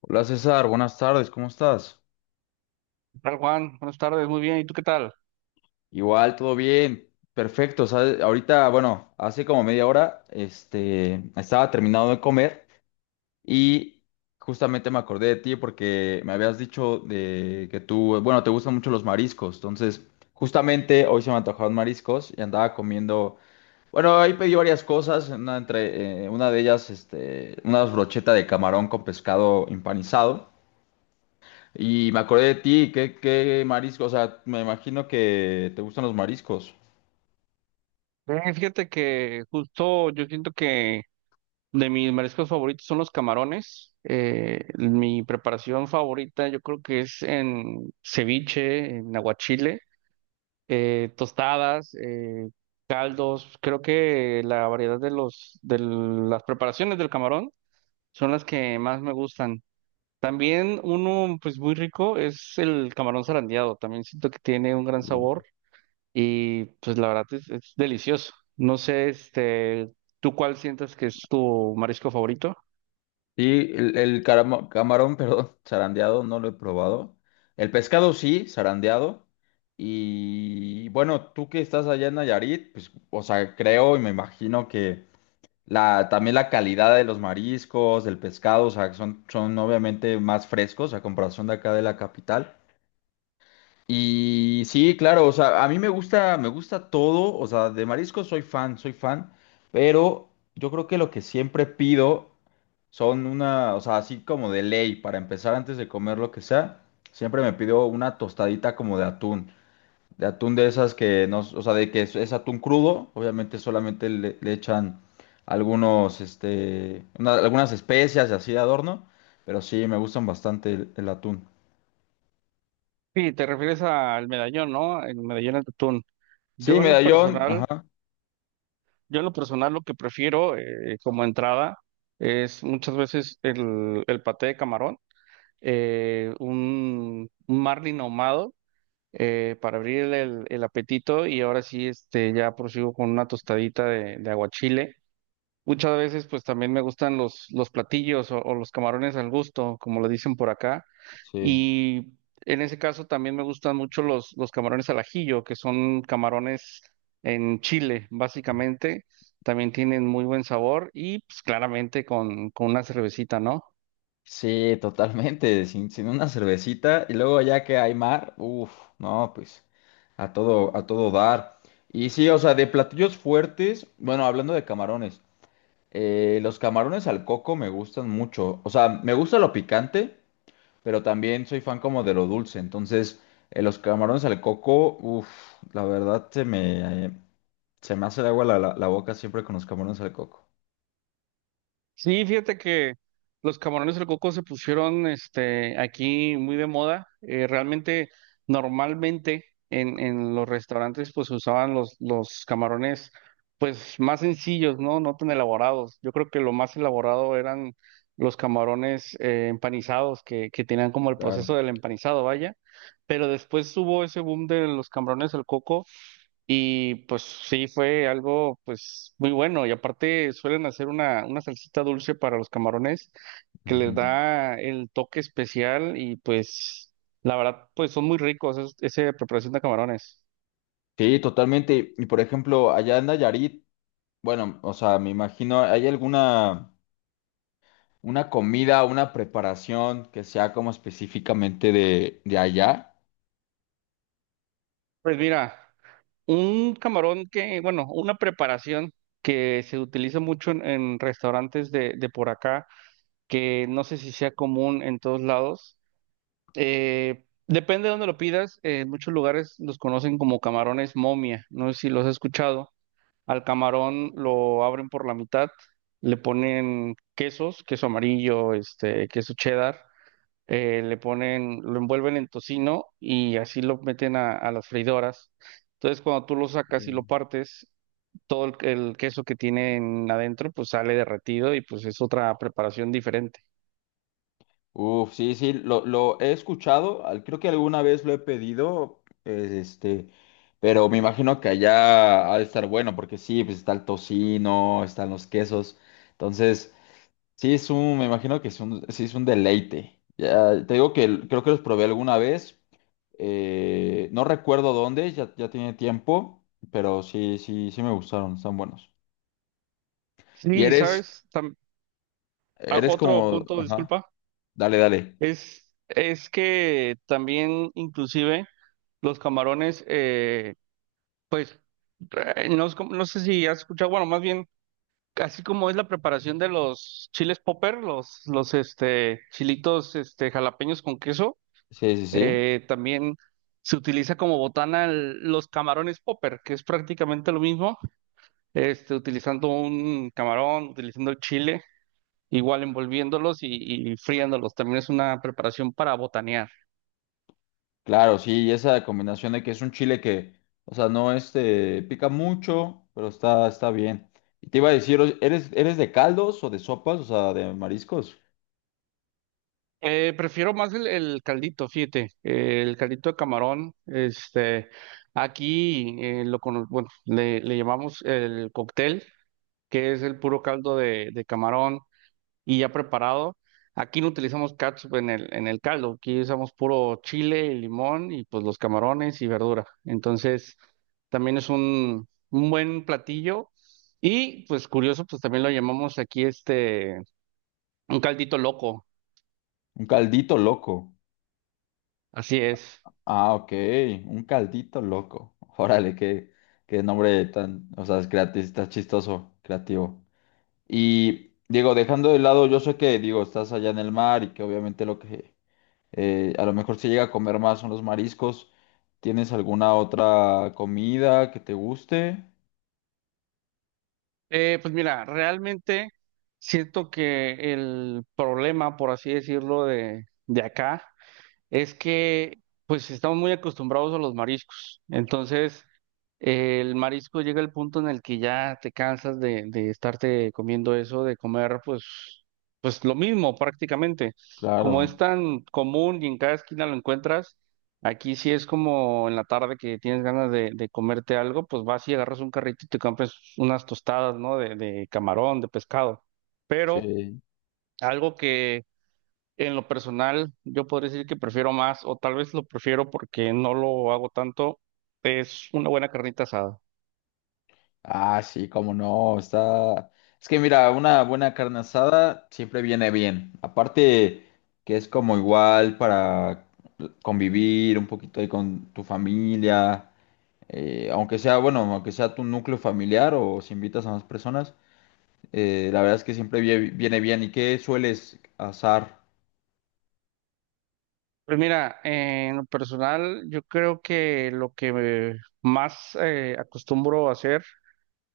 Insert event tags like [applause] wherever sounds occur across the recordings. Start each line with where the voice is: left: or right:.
left: Hola César, buenas tardes, ¿cómo estás?
right: ¿Qué tal, Juan? Buenas tardes, muy bien. ¿Y tú qué tal?
left: Igual, todo bien, perfecto. ¿Sabes? Ahorita, bueno, hace como media hora, estaba terminado de comer y justamente me acordé de ti porque me habías dicho de que tú, bueno, te gustan mucho los mariscos. Entonces, justamente hoy se me antojaron mariscos y andaba comiendo. Bueno, ahí pedí varias cosas, una de ellas, una brocheta de camarón con pescado empanizado. Y me acordé de ti, ¿qué marisco? O sea, me imagino que te gustan los mariscos.
right: Bien, fíjate que justo yo siento que de mis mariscos favoritos son los camarones. Mi preparación favorita yo creo que es en ceviche, en aguachile, tostadas, caldos. Creo que la variedad de de las preparaciones del camarón son las que más me gustan. También uno pues muy rico es el camarón zarandeado. También siento que tiene un gran sabor. Y pues la verdad es delicioso. No sé, ¿tú cuál sientes que es tu marisco favorito?
left: Sí, el camarón, [laughs] perdón, zarandeado, no lo he probado. El pescado sí, zarandeado. Y bueno, tú que estás allá en Nayarit, pues, o sea, creo y me imagino que también la calidad de los mariscos, del pescado, o sea, que son obviamente más frescos a comparación de acá de la capital. Y sí, claro, o sea, a mí me gusta todo, o sea, de mariscos soy fan, pero yo creo que lo que siempre pido son o sea, así como de ley, para empezar antes de comer lo que sea, siempre me pido una tostadita como de atún de esas que no, o sea, de que es atún crudo, obviamente solamente le echan algunos, algunas especias y así de adorno, pero sí, me gustan bastante el atún.
right: Sí, te refieres al medallón, ¿no? El medallón de atún.
left: Sí,
right: Yo en lo
left: medallón,
right: personal,
left: ajá,
right: yo en lo personal lo que prefiero como entrada es muchas veces el paté de camarón, un marlin ahumado, para abrir el apetito y ahora sí, ya prosigo con una tostadita de aguachile. Muchas veces pues también me gustan los platillos o los camarones al gusto, como le dicen por acá.
left: sí.
right: Y en ese caso también me gustan mucho los camarones al ajillo, que son camarones en chile, básicamente. También tienen muy buen sabor y pues claramente con una cervecita, ¿no?
left: Sí, totalmente, sin una cervecita y luego ya que hay mar, uff, no, pues a todo dar. Y sí, o sea, de platillos fuertes, bueno, hablando de camarones, los camarones al coco me gustan mucho, o sea, me gusta lo picante, pero también soy fan como de lo dulce, entonces los camarones al coco, uff, la verdad se me hace de agua la boca siempre con los camarones al coco.
right: Sí, fíjate que los camarones al coco se pusieron aquí muy de moda. Normalmente en los restaurantes pues se usaban los camarones pues más sencillos, ¿no? No tan elaborados. Yo creo que lo más elaborado eran los camarones empanizados que tenían como el proceso
left: Claro.
right: del empanizado, vaya. Pero después hubo ese boom de los camarones al coco y pues sí, fue algo pues muy bueno. Y aparte suelen hacer una salsita dulce para los camarones que les
left: Ujú.
right: da el toque especial y pues la verdad pues son muy ricos esa preparación de camarones.
left: Sí, totalmente. Y por ejemplo, allá en Nayarit, bueno, o sea, me imagino, ¿hay alguna una comida, una preparación que sea como específicamente de allá?
right: Pues mira, un camarón que, bueno, una preparación que se utiliza mucho en restaurantes de por acá, que no sé si sea común en todos lados. Depende de dónde lo pidas. En muchos lugares los conocen como camarones momia. No sé si los has escuchado. Al camarón lo abren por la mitad, le ponen quesos, queso amarillo, queso cheddar, lo envuelven en tocino y así lo meten a las freidoras. Entonces, cuando tú lo sacas y lo
left: Em,
right: partes, todo el queso que tienen adentro, pues sale derretido y pues es otra preparación diferente.
left: Uf, sí, sí, lo he escuchado, al- creo que alguna vez lo he pedido, pero me imagino que allá ha de estar bueno, porque sí, pues está el tocino, están los quesos, entonces sí, me imagino que es un, sí, es un deleite. Ya, te digo que el- creo que los probé alguna vez. No recuerdo dónde, ya, ya tiene tiempo, pero sí, sí, sí me gustaron, están buenos. Y
right: Sí,
left: eres,
right: ¿sabes? Ah,
left: eres
right: otro
left: como,
right: punto,
left: ajá,
right: disculpa.
left: dale, dale.
right: Es que también inclusive los camarones, pues, no, es como... no sé si has escuchado, bueno, más bien, así como es la preparación de los chiles popper, los, chilitos jalapeños con queso,
left: Sí, sí, sí.
right: también se utiliza como botana los camarones popper, que es prácticamente lo mismo, utilizando un camarón, utilizando el chile, igual envolviéndolos y friéndolos. También es una preparación para botanear.
left: Claro, sí, y esa combinación de que es un chile que, o sea, no pica mucho, pero está bien. Y te iba a decir, ¿eres de caldos o de sopas? O sea, de mariscos.
right: Prefiero más el caldito, fíjate, el caldito de camarón, aquí bueno, le llamamos el cóctel, que es el puro caldo de camarón y ya preparado. Aquí no utilizamos catsup en en el caldo, aquí usamos puro chile y limón y pues los camarones y verdura. Entonces, también es un buen platillo y pues curioso, pues también lo llamamos aquí un caldito loco,
left: Un caldito loco.
right: así es.
left: Ah, ok, un caldito loco. [laughs] Órale, qué, qué nombre tan, o sea, es creati- está chistoso, creativo. Y digo, dejando de lado, yo sé que, digo, estás allá en el mar y que obviamente lo que a lo mejor se llega a comer más son los mariscos. ¿Tienes alguna otra comida que te guste?
right: Pues mira, realmente siento que el problema, por así decirlo, de acá es que pues estamos muy acostumbrados a los mariscos. Entonces, el marisco llega al punto en el que ya te cansas de estarte comiendo eso, de comer pues lo mismo prácticamente. Como es
left: Claro,
right: tan común y en cada esquina lo encuentras, aquí sí es como en la tarde que tienes ganas de comerte algo, pues vas y agarras un carrito y te compras unas tostadas, ¿no? De camarón, de pescado. Pero
left: sí.
right: algo que en lo personal yo podría decir que prefiero más, o tal vez lo prefiero porque no lo hago tanto, es una buena carnita asada.
left: Ah, sí, cómo no, está... Es que mira, una buena carne asada siempre viene bien. Aparte que es como igual para convivir un poquito ahí con tu familia, aunque sea, bueno, aunque sea tu núcleo familiar o si invitas a más personas, la verdad es que siempre vie- viene bien. ¿Y qué sueles asar?
right: Pues mira, en lo personal, yo creo que lo que me más acostumbro a hacer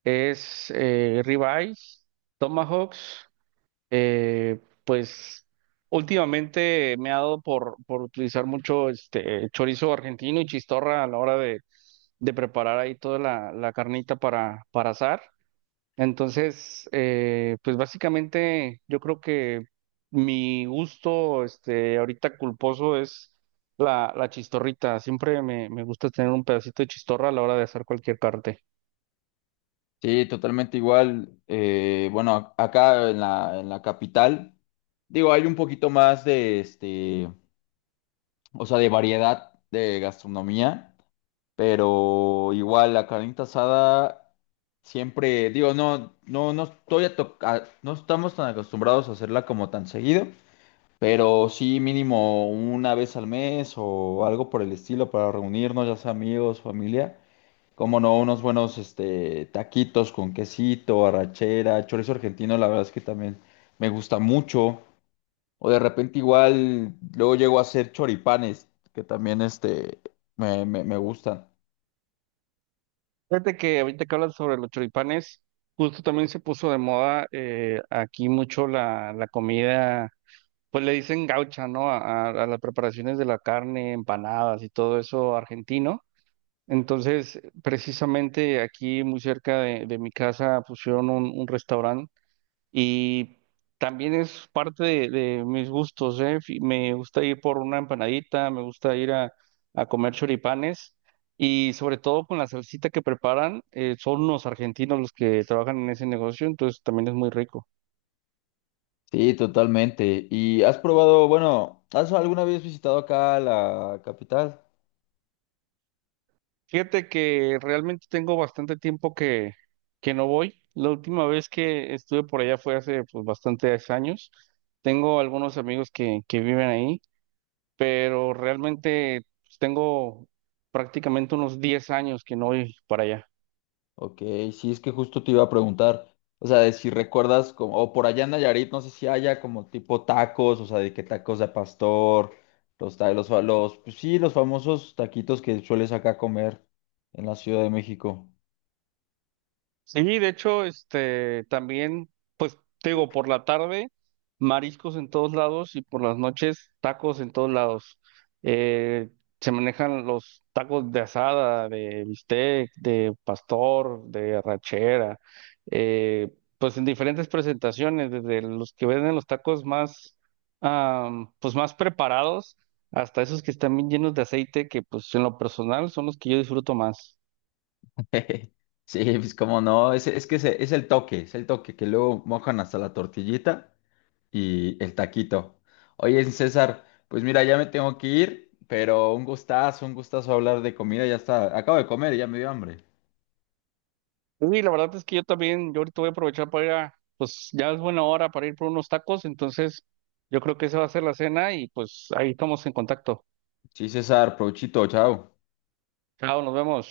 right: es ribeyes, tomahawks. Pues últimamente me ha dado por utilizar mucho este chorizo argentino y chistorra a la hora de preparar ahí toda la carnita para asar. Entonces, pues básicamente yo creo que mi gusto, ahorita culposo es la chistorrita. Siempre me gusta tener un pedacito de chistorra a la hora de hacer cualquier parte.
left: Sí, totalmente igual. Bueno, acá en la capital, digo, hay un poquito más de o sea, de variedad de gastronomía, pero igual la carnita asada siempre, digo, no, no, no estoy a to- a- no estamos tan acostumbrados a hacerla como tan seguido, pero sí mínimo una vez al mes o algo por el estilo para reunirnos, ya sea amigos, familia. Como no, unos buenos taquitos con quesito, arrachera, chorizo argentino, la verdad es que también me gusta mucho. O de repente igual luego llego a hacer choripanes, que también me gustan.
right: Fíjate que ahorita que hablas sobre los choripanes, justo también se puso de moda aquí mucho la comida, pues le dicen gaucha, ¿no? A las preparaciones de la carne, empanadas y todo eso argentino. Entonces, precisamente aquí muy cerca de mi casa pusieron un restaurante y también es parte de mis gustos, ¿eh? Me gusta ir por una empanadita, me gusta ir a comer choripanes y sobre todo con la salsita que preparan, son los argentinos los que trabajan en ese negocio, entonces también es muy rico.
left: Sí, totalmente. ¿Y has probado, bueno, has alguna vez visitado acá la capital?
right: Fíjate que realmente tengo bastante tiempo que no voy. La última vez que estuve por allá fue hace pues, bastantes años. Tengo algunos amigos que viven ahí, pero realmente pues, tengo prácticamente unos 10 años que no voy para allá.
left: Ok, sí, es que justo te iba a preguntar, o sea, de si recuerdas como, o por allá en Nayarit, no sé si haya como tipo tacos, o sea, de que tacos de pastor, los, ta- los, fa- los, pues sí, los famosos taquitos que sueles acá comer en la Ciudad de México.
right: Sí, de hecho, también, pues, te digo, por la tarde, mariscos en todos lados y por las noches, tacos en todos lados. Eh, Se manejan los tacos de asada, de bistec, de pastor, de arrachera, eh, pues en diferentes presentaciones, desde los que venden los tacos más, pues, más preparados hasta esos que están bien llenos de aceite, que, pues, en lo personal son los que yo disfruto más.
left: [laughs] Sí, pues como no, es el toque, que luego mojan hasta la tortillita y el taquito. Oye, César, pues mira, ya me tengo que ir, pero un gustazo hablar de comida, ya está, acabo de comer, y ya me dio hambre.
right: Pues sí, la verdad es que yo también, yo ahorita voy a aprovechar para ir a, pues ya es buena hora para ir por unos tacos, entonces yo creo que esa va a ser la cena y pues ahí estamos en contacto.
left: Sí, César, provechito, chao.
right: Chao, nos vemos.